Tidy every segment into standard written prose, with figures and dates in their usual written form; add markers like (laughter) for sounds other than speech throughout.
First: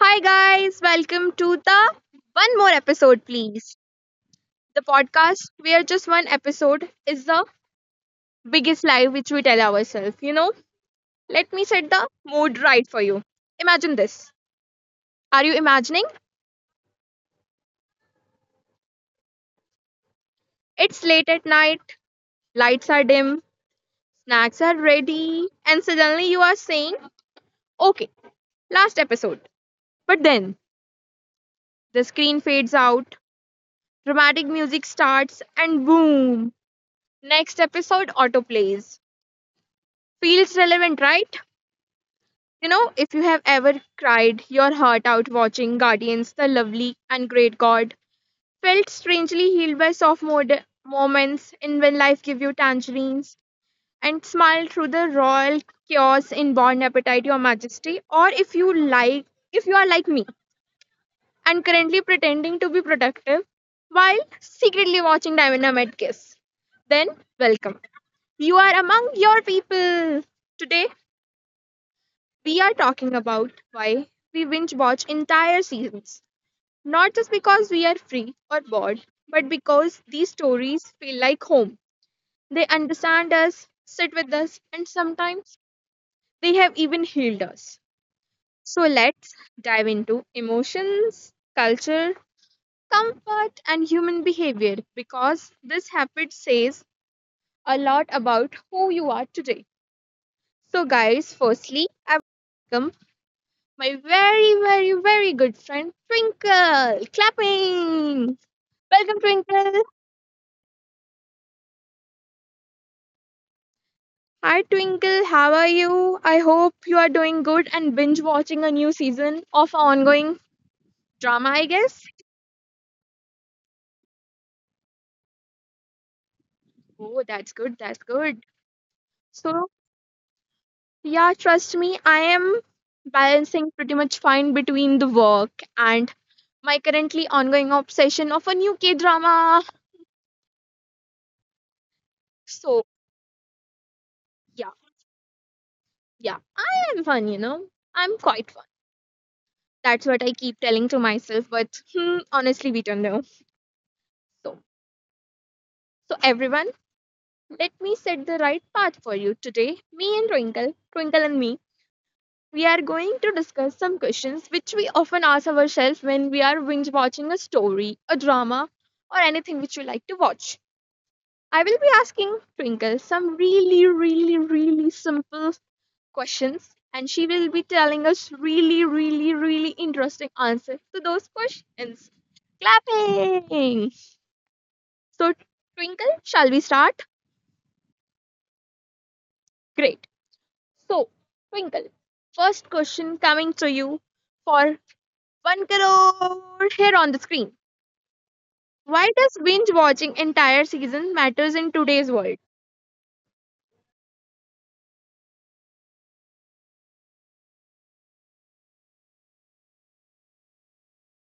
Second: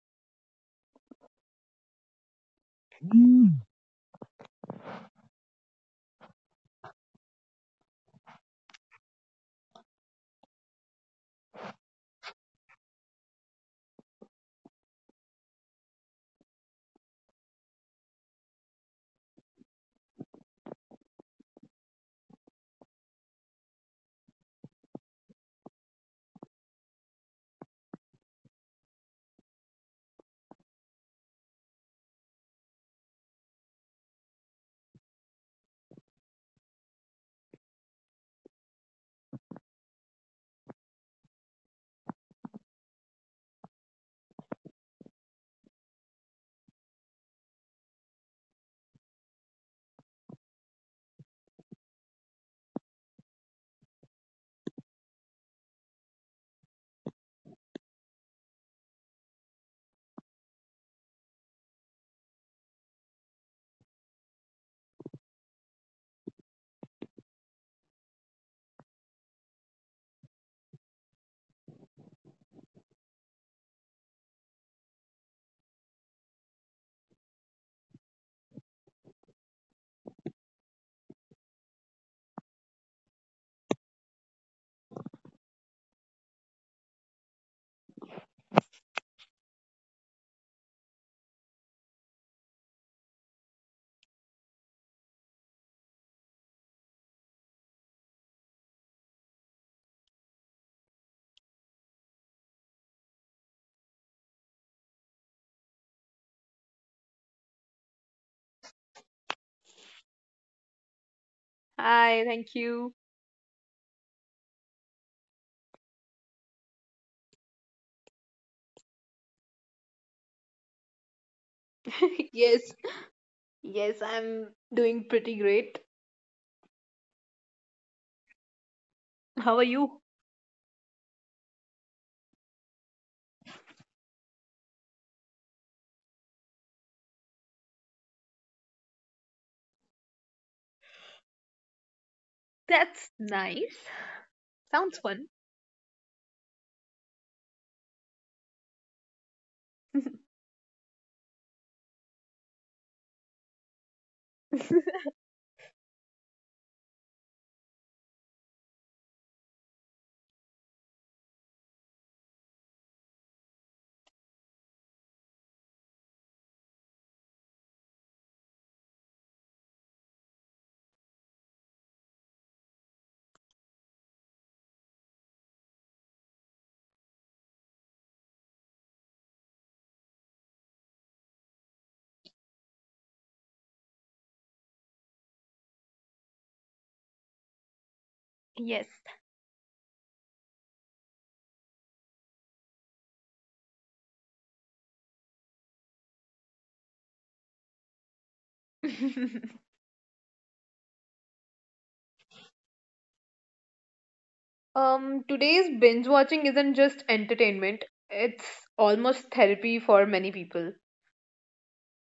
Hi, guys, welcome to the one more episode, Mm. please. The podcast where just one episode is the biggest lie which we tell ourselves. You know, let me set the mood right for you. Imagine this. Are you imagining? It's late at night, lights are dim, snacks are ready, and suddenly you are saying, okay, last episode. But then the screen fades out, dramatic music starts, and boom, next episode auto plays. Feels relevant, right? You know, if you have ever cried your heart out watching Guardians, the Lovely and Great God, felt strangely healed by moments in When Life give you Tangerines, and smiled through the royal chaos in Born Appetite, Your Majesty, or if you like, if you are like me and currently pretending to be productive while secretly watching Diamond Kiss, then welcome. You are among your people today. We are talking about why we binge watch entire seasons, not just because we are free or bored, but because these stories feel like home. They understand us, sit with us, and sometimes they have even healed us. So let's dive into emotions, culture, comfort, and human behavior because this habit says a lot about who you are today. So, guys, firstly, I welcome my very, very, very good friend Twinkle. Clapping! Welcome, Twinkle. Hi, thank you. Hi, Twinkle. How are you? I hope you are doing good and binge watching a new season of ongoing drama, I (laughs) guess. Yes, yes, I'm doing pretty great. Oh, that's good. That's good. How are you? So, yeah, trust me, I am balancing pretty much fine between the work and my currently ongoing obsession of a new K drama. That's So, nice. Sounds yeah, fun. yeah, I am fun, you know. I'm quite fun. That's what I keep telling to myself, but honestly, we don't know. So, so everyone, let me set the right path for you today. Me and Twinkle, Twinkle and me, we are going to discuss some questions which we often ask ourselves when we are binge watching a story, a drama, or anything which you like to watch. I will be asking Twinkle some really, really, really simple questions and she will be telling us really, really, really interesting answers to those questions. Clapping! So, Twinkle, shall we start? Yes. Great. So, Twinkle, first question coming to you for 1 crore here on the screen. (laughs) Why does binge watching entire season matters in today's world? Today's binge watching isn't just entertainment, it's almost therapy for many people.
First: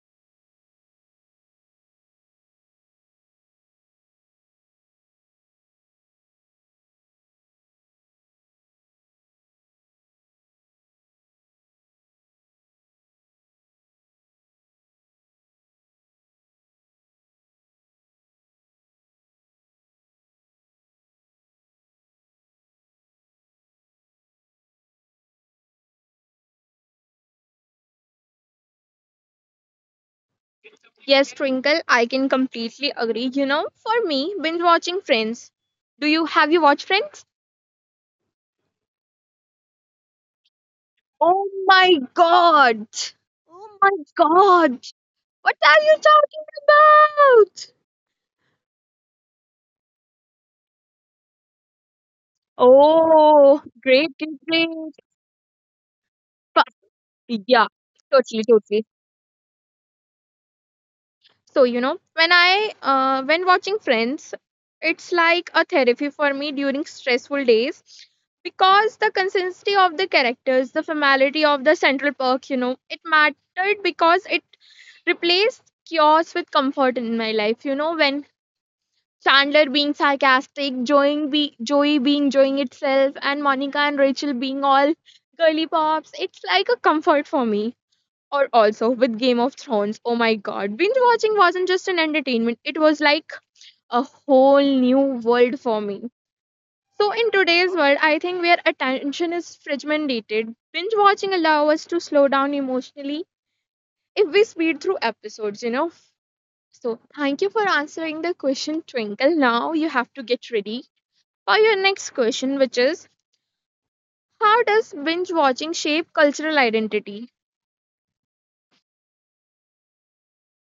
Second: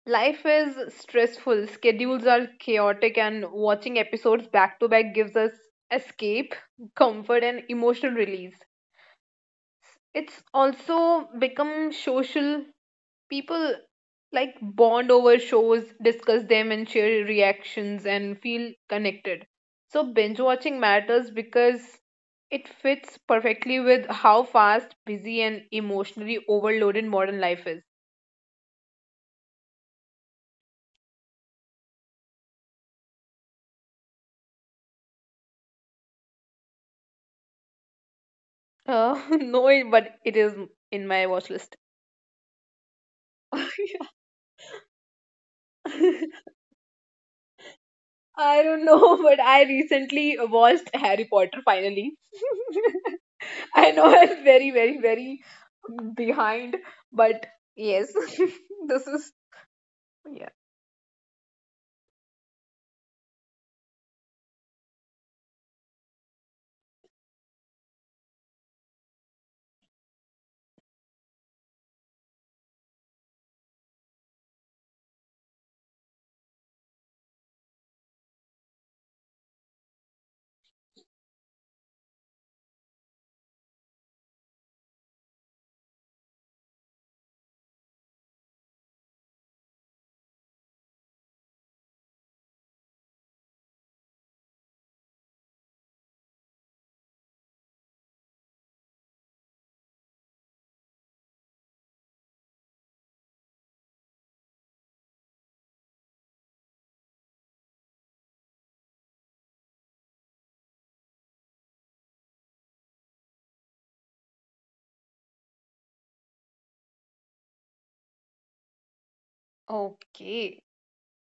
Life is stressful, schedules are chaotic, and watching episodes back to back gives us escape, comfort, and emotional release. It's also become social people like bond over shows, discuss them, and share reactions and feel connected. So, binge watching matters because it fits perfectly with how fast, busy, and emotionally overloaded modern life is. Yes, Twinkle, I can completely agree. You know, for me, binge watching Friends. Do you have you watched Friends? (laughs) No, but it is in my watch list. Oh my god! (laughs) Oh my god! What are Yeah. you talking about? I don't know, (laughs) but I recently watched Harry Potter finally. (laughs) I Oh, know I'm great, very, great, very, great. very behind, But, but yeah, yes, totally, (laughs) this totally. is Yeah. So, you know, when watching Friends, it's like a therapy for me during stressful days because the consistency of the characters, the familiarity of the Central Perk, you know, it mattered because it replaced chaos with comfort in my life. You know, when Chandler being sarcastic, Joey being enjoying itself, and Monica and Rachel being all girly pops. It's like a comfort for me. Or also with Game of Thrones. Oh my god. Binge watching wasn't just an entertainment, it was like a whole new world for me. So, in today's world, I think where attention is fragmented, binge watching allows us to slow down emotionally if we speed through episodes, you know. So, thank you for answering the question, Twinkle. Now you have to get ready or your next question, which is how does binge watching shape cultural identity? Okay.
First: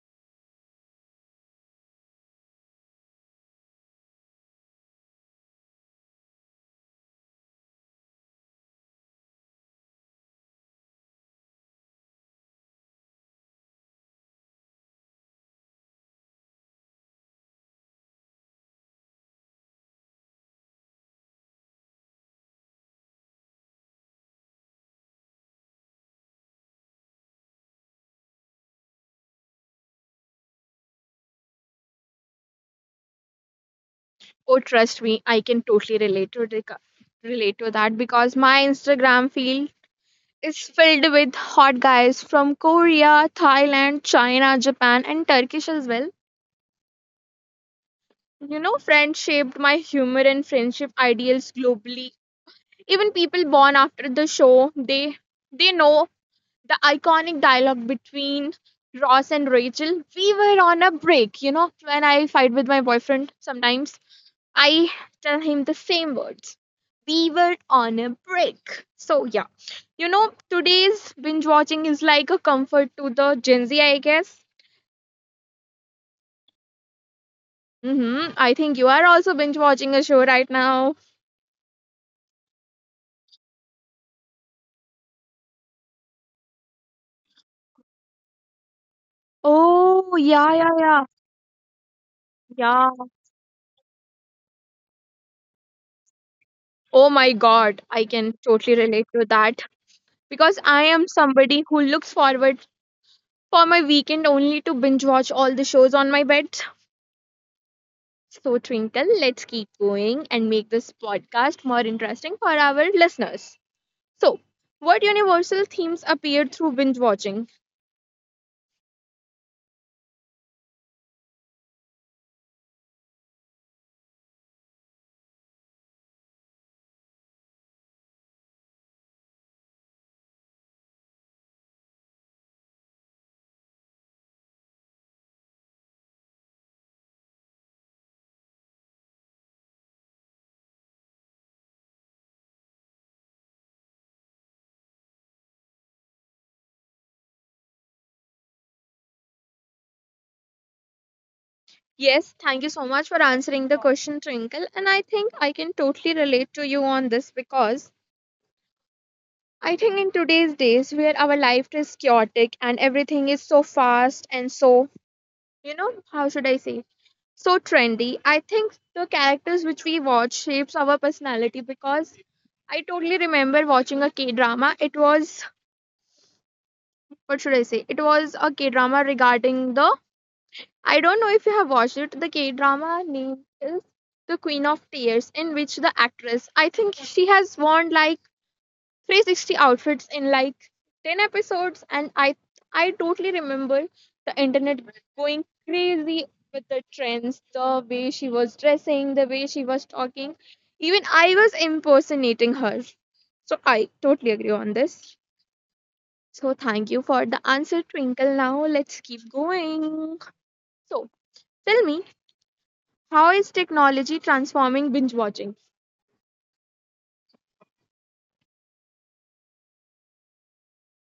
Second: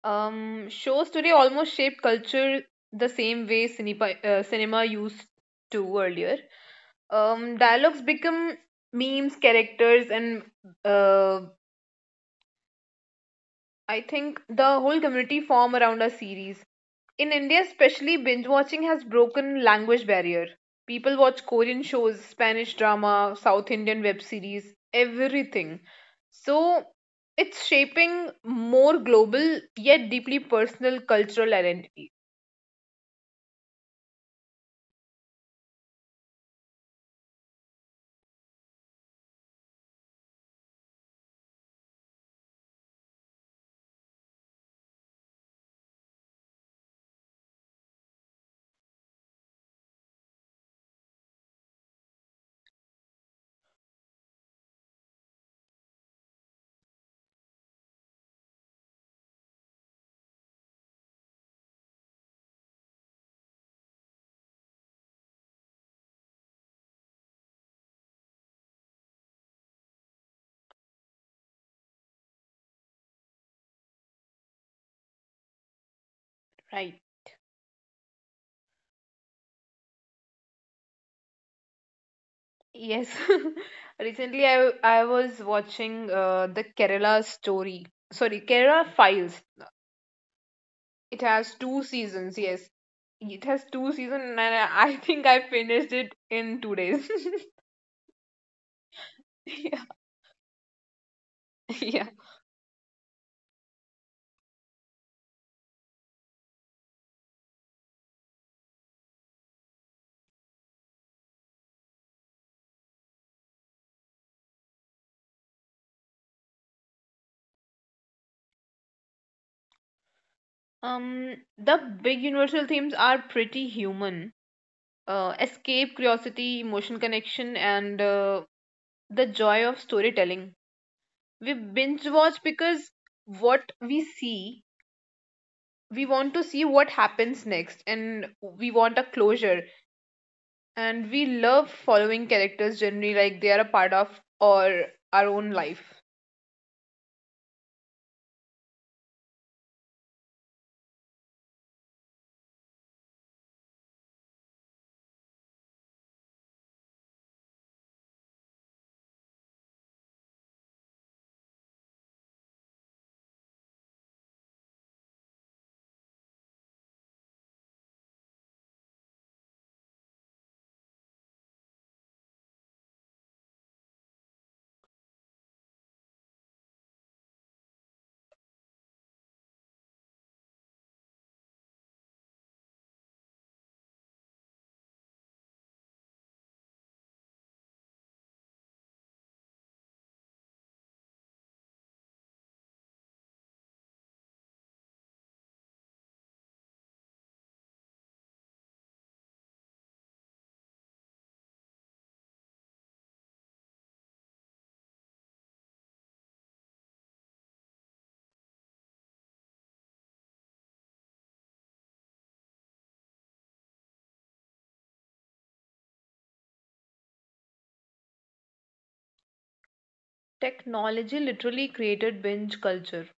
Shows today almost shape culture the same way cinema used to earlier. Dialogues become memes, characters, and uh, I think the whole community form around a series. In India, especially, binge watching has broken language barrier. People watch Korean shows, Spanish drama, South Indian web series, everything. So it's shaping more global yet deeply personal cultural identity, Oh, trust me, I can totally relate relate to that because my Instagram feed is filled with hot guys from Korea, Thailand, China, Japan, and Turkish as well. You know, Friends shaped my humor and friendship ideals globally. Even people born after the show, they know the iconic dialogue between Ross and Rachel. We were on a break, you know, when I fight with my boyfriend sometimes, I tell him the same words. We were on a break. So, yeah, you know, today's binge watching is like a comfort to the Gen Z, I guess. right? Mm-hmm. I think you are also binge watching a show right now. Yes. (laughs) Recently, I was watching the Kerala story. Sorry, Kerala Files. It has Oh, two yeah, yeah, seasons. yeah. Yes, it has two seasons, and Yeah. I think I finished it in 2 days. Oh my God, I (laughs) can totally relate to that (laughs) Yeah. because I am somebody who looks forward for my weekend only to binge watch all the shows on my bed. So, Twinkle, let's keep going and make this podcast more interesting for our listeners. So, what universal themes appeared through binge watching? The big universal themes are pretty human. Escape, curiosity, emotional connection, and the joy of storytelling. We binge watch because what we see, we want to see what happens next, and we want a closure. And we love following characters generally like they are a part of or our own life. Yes, thank you so much for answering the question, Twinkle. And I think I can totally relate to you on this because I think in today's days where our life is chaotic and everything is so fast and so, you know, how should I say? So trendy. I think the characters which we watch shapes our personality because I totally remember watching a K drama. It was what should I say? It was a K drama regarding the I don't know if you have watched it. The K drama name is The Queen of Tears, in which the actress I think she has won like 360 outfits in like 10 episodes, and I totally remember the internet going crazy with the trends, the way she was dressing, the way she was talking, even I was impersonating her. So I totally agree on this. So thank you for the answer, Twinkle. Now let's keep going. So tell me, how is technology transforming binge watching? Technology literally created binge culture.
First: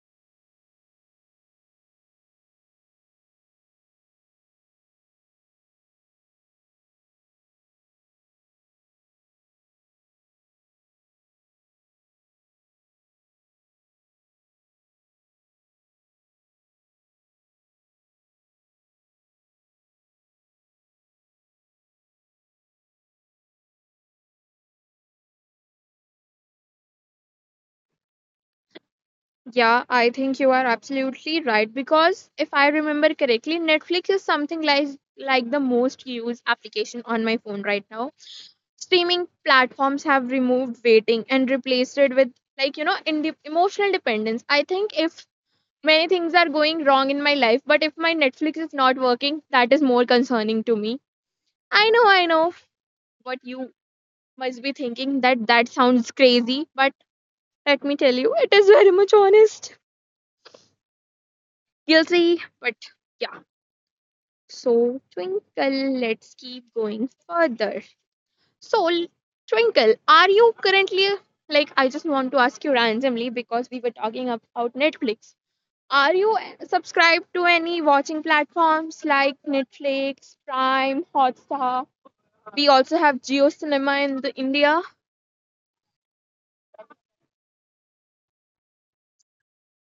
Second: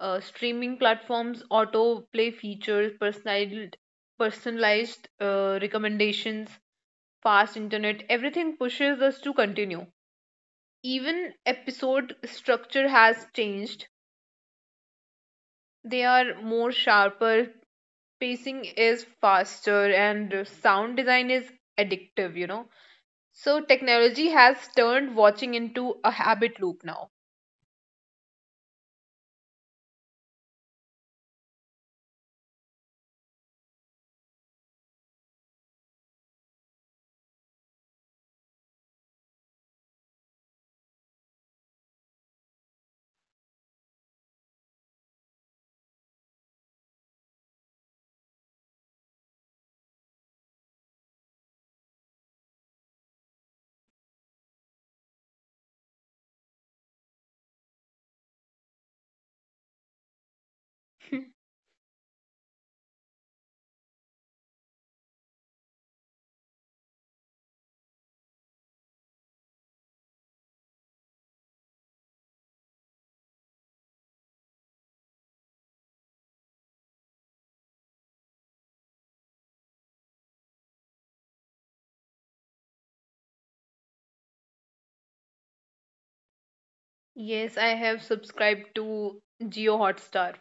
Streaming platforms autoplay features, personalized recommendations, fast internet, everything pushes us to continue. Even episode structure has changed. They are more sharper, pacing is faster, and sound design is addictive, you know. So technology has turned watching into a habit loop now. Yeah, I think you are absolutely right because if I remember correctly, Netflix is something like the most used application on my phone right now. Streaming platforms have removed waiting and replaced it with like you know in emotional dependence. I think if many things are going wrong in my life, but if my Netflix is not working, that is more concerning to me. I know what you must be thinking, that sounds crazy, but let me tell you, it is very much honest. (laughs) Guilty, but yeah. So, Twinkle, let's keep going further. So, Twinkle, are you currently like I just want to ask you randomly because we were talking about Netflix. Are you subscribed to any watching platforms like Netflix, Prime, Hotstar? We also have Geo Cinema in the India. Yes, I have subscribed to Geo Hotstar.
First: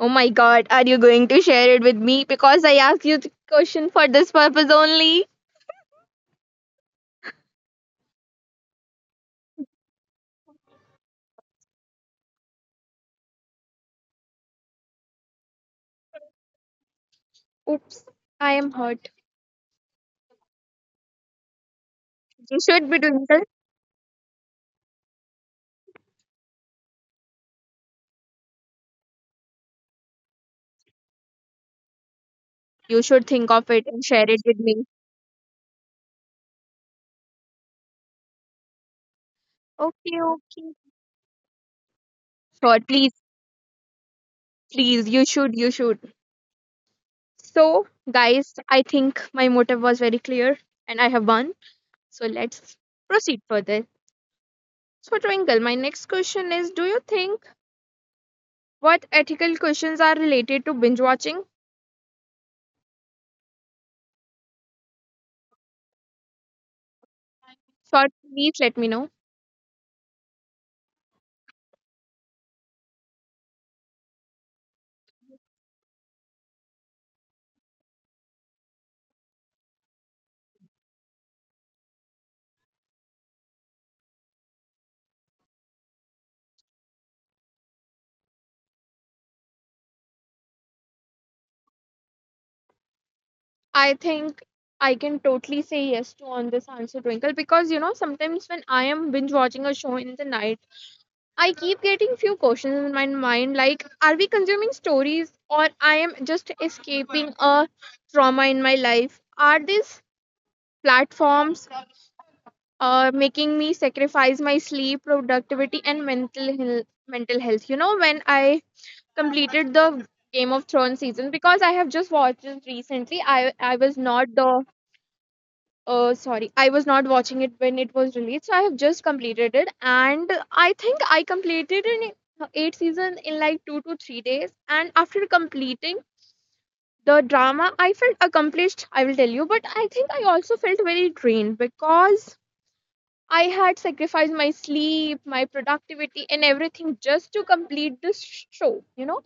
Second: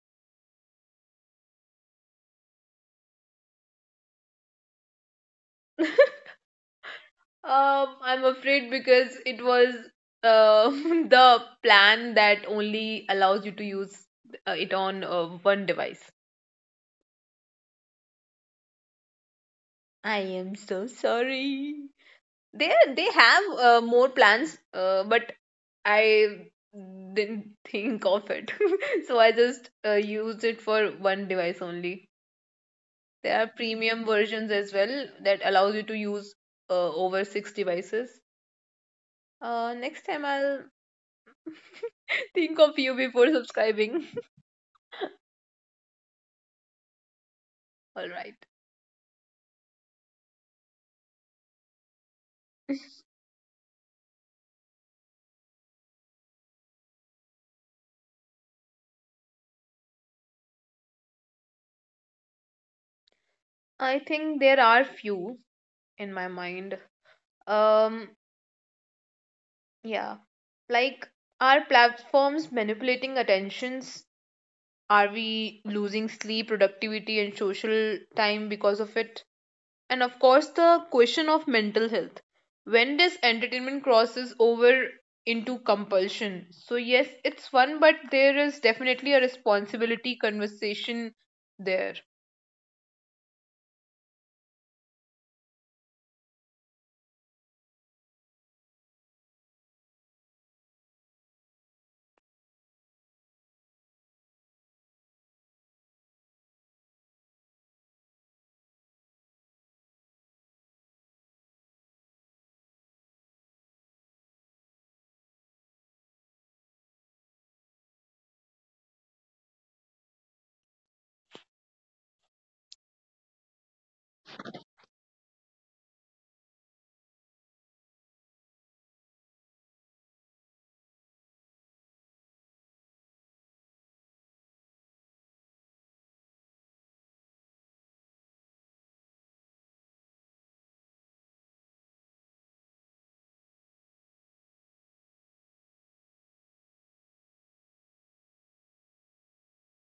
Oh my god, are you going to share it with me because I asked you the question for this purpose only? (laughs) I'm afraid because it was (laughs) the plan that only allows you to use it on one device. Oops, I am hurt. I am so sorry. They You should they be doing. have more plans, but I didn't think of it, (laughs) so I just used it for one device only. You There are should think of premium it and versions share it as with well me. that allows you to use over six devices. Next time Okay, I'll okay. (laughs) think of you Sure, before please, subscribing. please. You should, you should. (laughs) All So, right. guys, I think my motive was very clear and I have won. So, let's proceed further. So, Twinkle, my next question is, do you think what ethical questions are related to binge watching? I think there are few in my mind. Um, Sure, please let me know. yeah, like are platforms manipulating attentions? Are we losing sleep, productivity, and social time because of it? And of course, the question of mental health. When does entertainment crosses over into compulsion? So yes, it's fun, but there is definitely a responsibility conversation there. I think I can totally say yes to on this answer, Twinkle, because you know, sometimes when I am binge watching a show in the night, I keep getting few questions in my mind like are we consuming stories or I am just escaping a trauma in my life, are these platforms making me sacrifice my sleep, productivity, and mental health, mental health, you know, when I completed the Game of Thrones season because I have just watched it recently, I was not the sorry, I was not watching it when it was released, so I have just completed it, and I think I completed an eight season in like 2 to 3 days, and after completing the drama, I felt accomplished, I will tell you, but I think I also felt very drained because I had sacrificed my sleep, my productivity, and everything just to complete this show. You know,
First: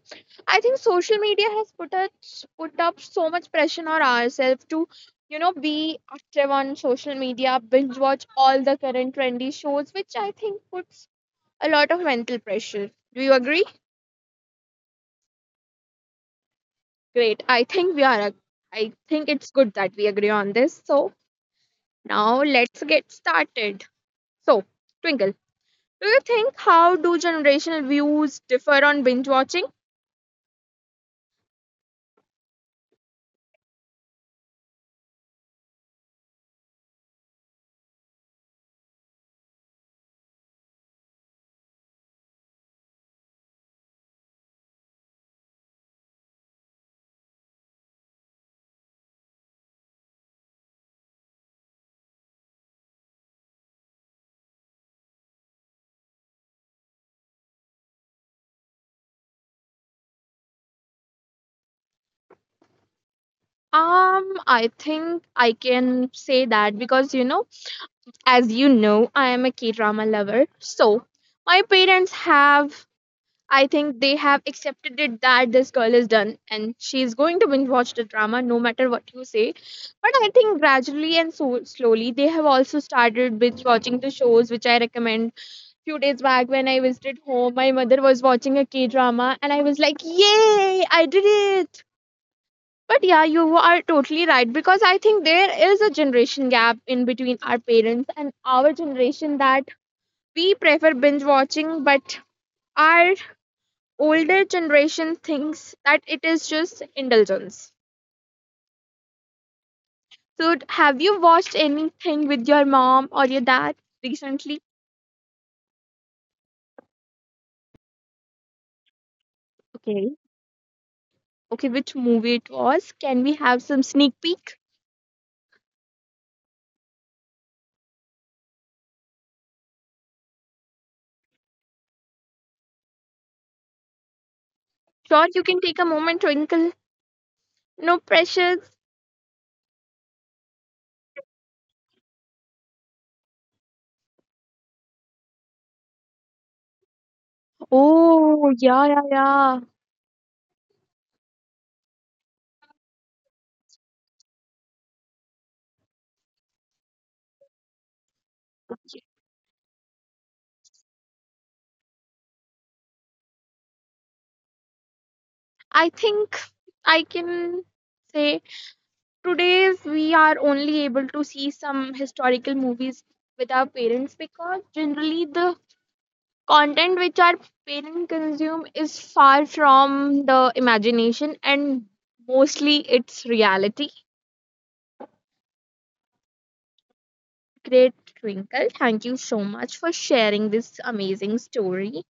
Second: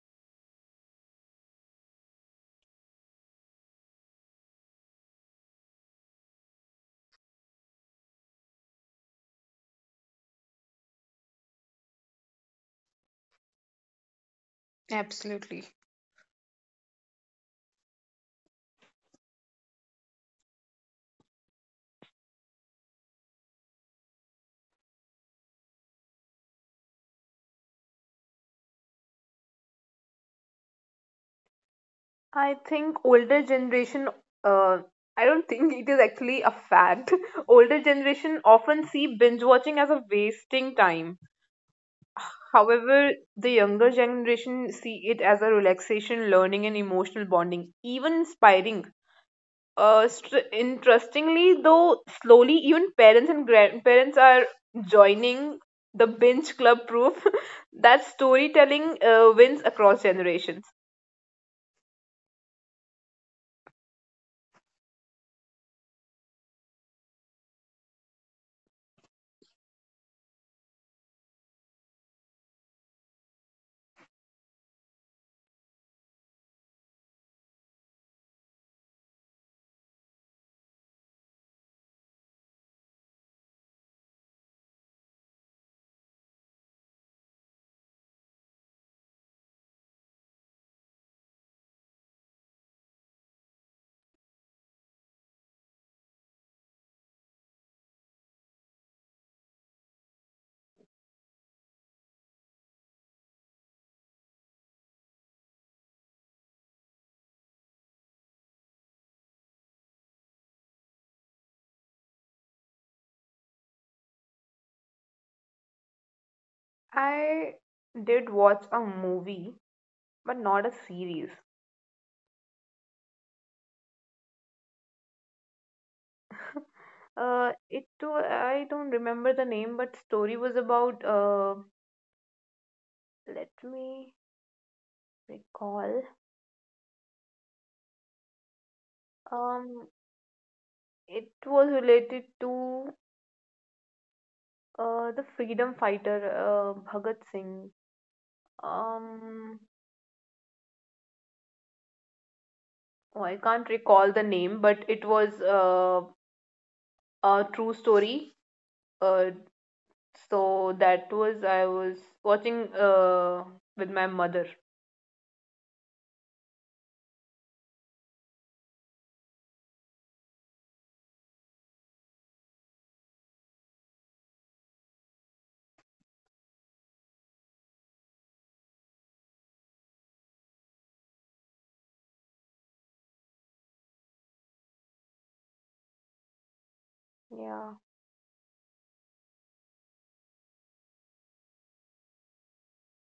I think social media has put up so much pressure on ourselves to, you know, be active on social media, binge watch all the current trendy shows, which I think puts a lot of mental pressure. Do you agree? Absolutely. Great. I think we are. I think it's good that we agree on this. So now let's get started. So, Twinkle. Do you think how do generational views differ on binge watching? I think older generation, uh, I don't think it is actually a fact. (laughs) Older generation often see binge watching as a wasting time. However, the younger generation see it as a relaxation, learning, and emotional bonding, even inspiring. Interestingly, though, slowly even parents and grandparents are joining the binge club proof (laughs) that storytelling wins across generations. I think I can say that because you know, as you know, I am a K drama lover. So my parents have, I think they have accepted it that this girl is done and she's going to binge watch the drama no matter what you say. But I think gradually and so slowly they have also started binge watching the shows which I recommend. Few days back when I visited home, my mother was watching a K drama and I was like, yay, I did it. But yeah, you are totally right because I think there is a generation gap in between our parents and our generation that we prefer binge watching, but our older generation thinks that it is just indulgence. So, have you watched anything with your mom or your dad recently? I did watch a movie but not a Okay. series. Okay, which movie it was? Can we have some sneak peek? (laughs) It too, I don't remember the name, but story was about, let me recall. Sure, you can take a moment, Twinkle. No Um, pressures. it was related to the freedom fighter Bhagat Singh. Um, Oh, yeah, yeah, yeah. oh, I can't recall the name, but it was a true story. Uh, so that was I was watching with my mother. I think I can say today's we are only able to see some historical movies with our parents because generally the content which our parents consume is far from the imagination and mostly it's reality. Yeah. Great Twinkle, thank you so much for sharing this amazing story.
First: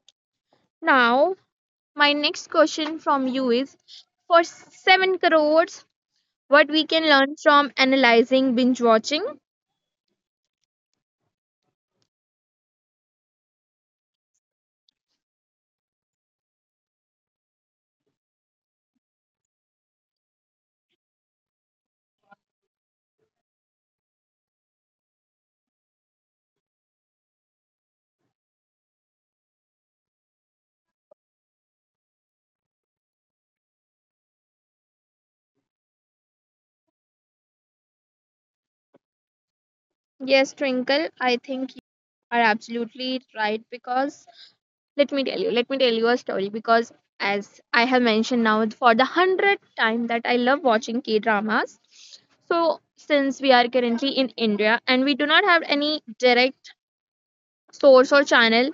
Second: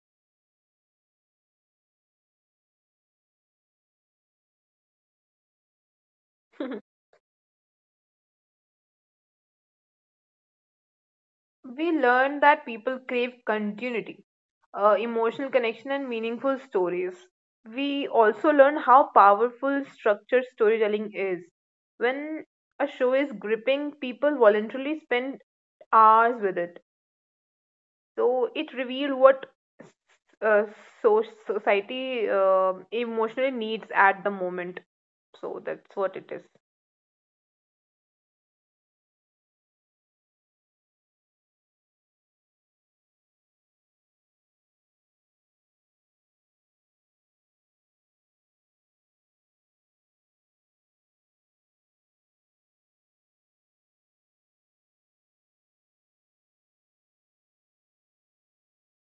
Now my next question from you is for 7 crores, what we (laughs) can learn from analyzing binge watching? We learned that people crave continuity emotional connection, and meaningful stories. We also learn how powerful structured storytelling is. When a show is gripping, people voluntarily spend hours with it. So it reveals what s- uh, so society emotionally needs at the moment. So that's what it is. Yes, Twinkle, I think you are absolutely right because let me tell you a story because as I have mentioned now for the 100th time that I love watching K dramas. So, since we are currently in India and we do not have any direct source or channel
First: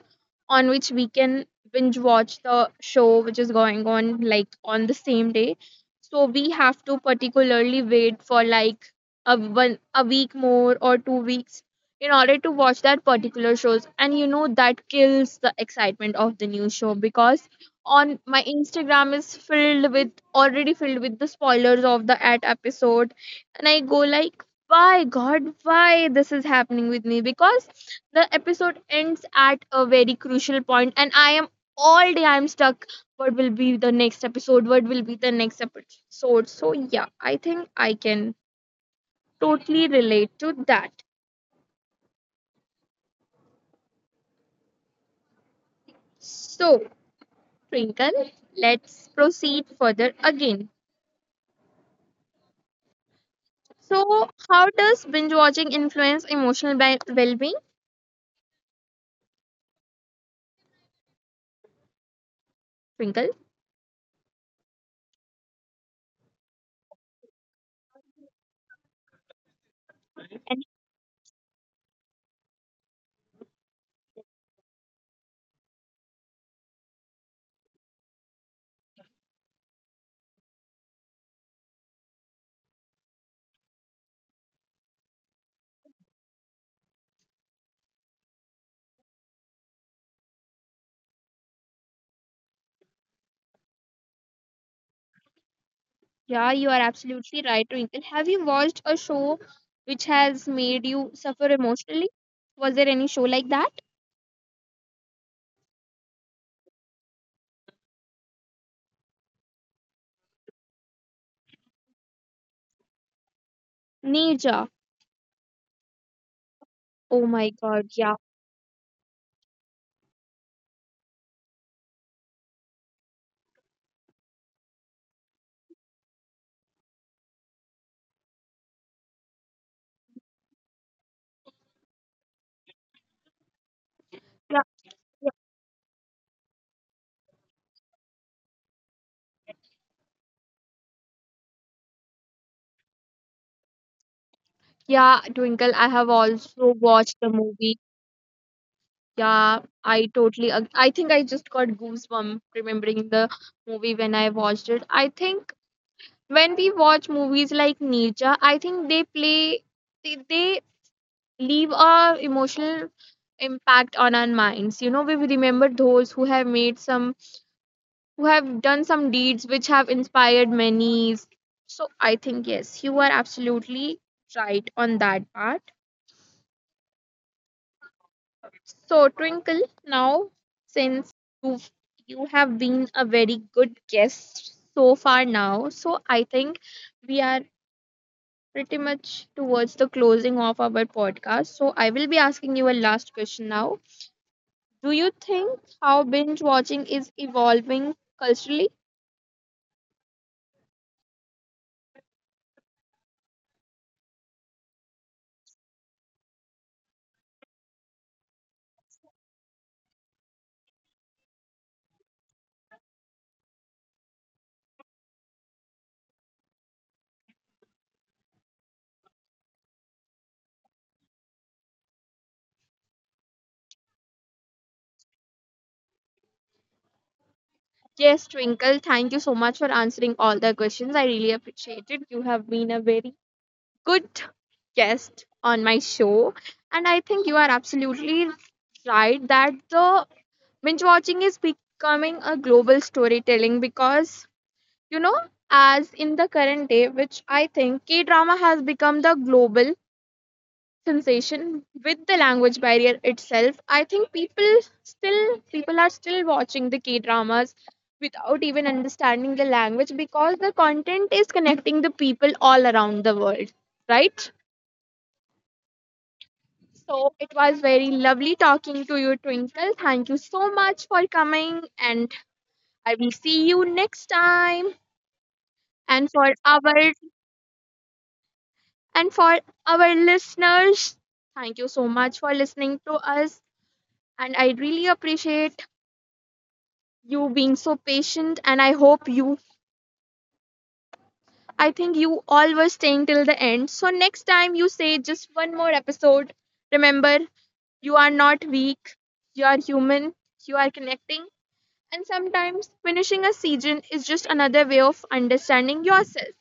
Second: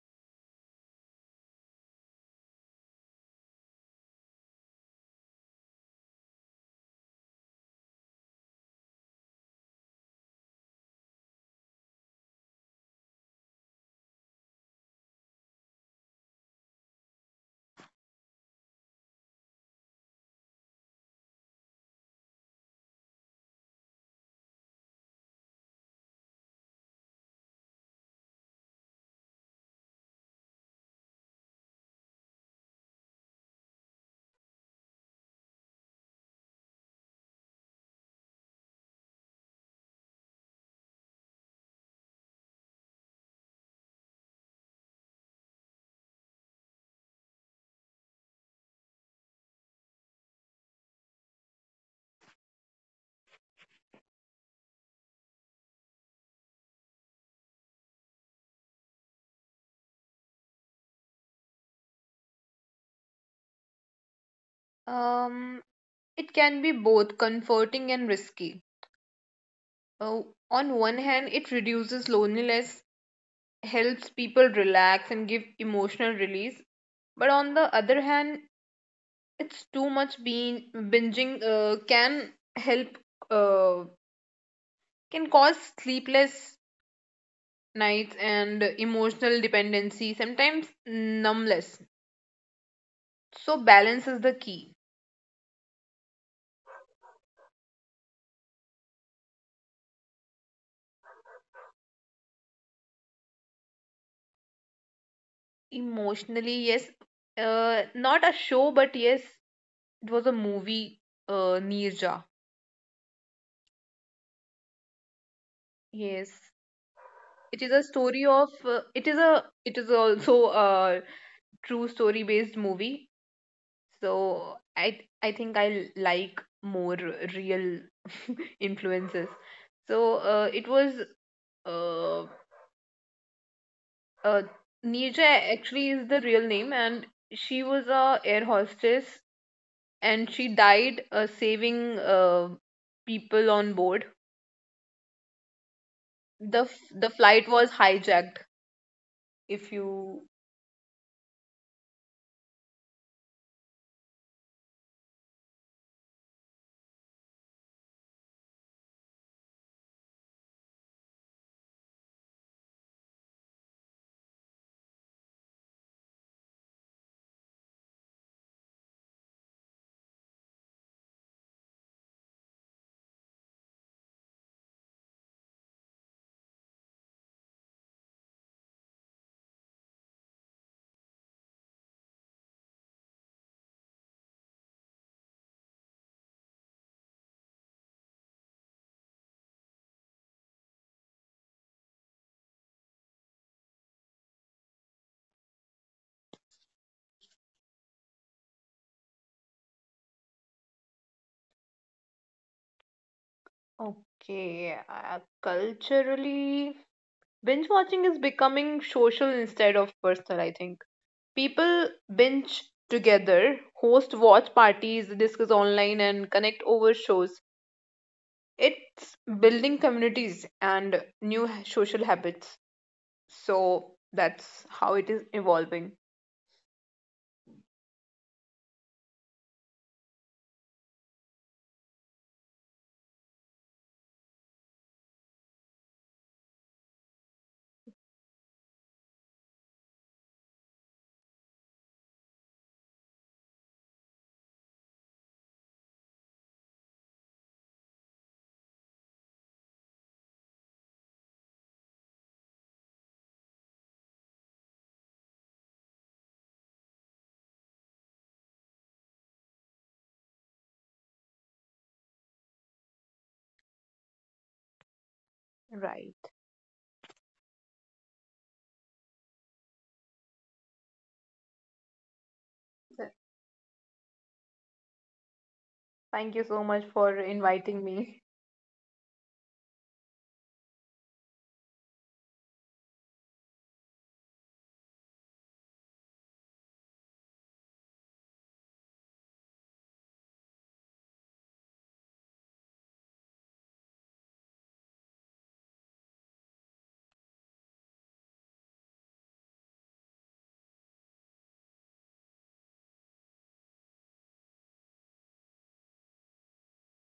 on which we can binge watch the show which is going on like on the same day, so we have to particularly wait for like a one a week more or 2 weeks in order to watch that particular shows, and you know that kills the excitement of the new show because on my Instagram is filled with already filled with the spoilers of the at episode, and I go like, why God, why this is happening with me, because the episode ends at a very crucial point and I am all day I'm stuck, what will be the next episode, what will be the next episode. So yeah, I think I can totally relate to that. So Twinkle, let's proceed further again. So how does binge watching influence emotional well-being, Twinkle? Um, it can be both comforting and risky. Uh, on one hand, it reduces loneliness helps people relax and give emotional release. But on the other hand, it's too much being binging uh, can cause sleepless nights and emotional dependency, sometimes numbness. So balance is the key. Yeah, you are absolutely right, Twinkle. Have you watched a show which has made you suffer emotionally? Was there any show like that? Emotionally, yes, not a show, but yes, it was a movie, Neerja. Neja. Yes, Oh my it is a God, yeah. story of it is also a true story based movie. So I think I like more real (laughs) influences. So it was uh, uh, Yeah, Neerja yeah, actually is the real name, and she was a air hostess, and she died saving people on board. yeah, Twinkle, I have The also flight watched was the movie. hijacked. If Yeah, you I think I just got goosebumps remembering the movie when I watched it. I think when we watch movies like Ninja, I think they leave a emotional impact on our minds. You know, we remember those who have made some who have done some deeds which have inspired many. So I think yes, you are absolutely right on that part. So, Twinkle, now since you you have been a very good guest so far now, so I think we are pretty much towards the closing of our podcast. So, I will be asking you a last question now. Do you think how binge watching is evolving culturally? okay, culturally binge watching is becoming social instead of personal. I think. People binge together, host watch parties, discuss online, and connect over shows. It's building communities and social habits. So that's how it is evolving. Yes, Twinkle, thank you so much for answering all the questions. I really appreciate it. You have been a very good guest on my show. And I think you are absolutely right that the binge watching is becoming a global storytelling because, you know, as in the current day, which I think K drama has become the global sensation with the language barrier itself. I think people are still watching the K dramas without even understanding the language because the content is connecting the people all around the world, right? Right. So it was very lovely talking to you, Twinkle. Thank you so much for coming, and Th- I will see you next time. Thank you so much And for for our inviting me. and for our listeners, thank you so much for listening to us. And I really appreciate you being so patient. And I think you all were staying till the end. So next time you say just one more episode. Remember, you are not weak. You are human. You are connecting. And sometimes finishing a season is just another way of understanding yourself.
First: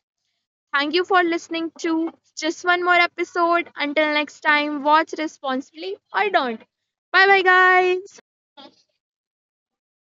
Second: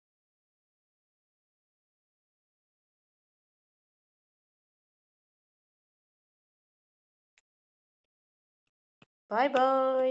Thank you for listening to just one more episode. Until next time, watch responsibly or don't. Bye bye, guys. Bye bye.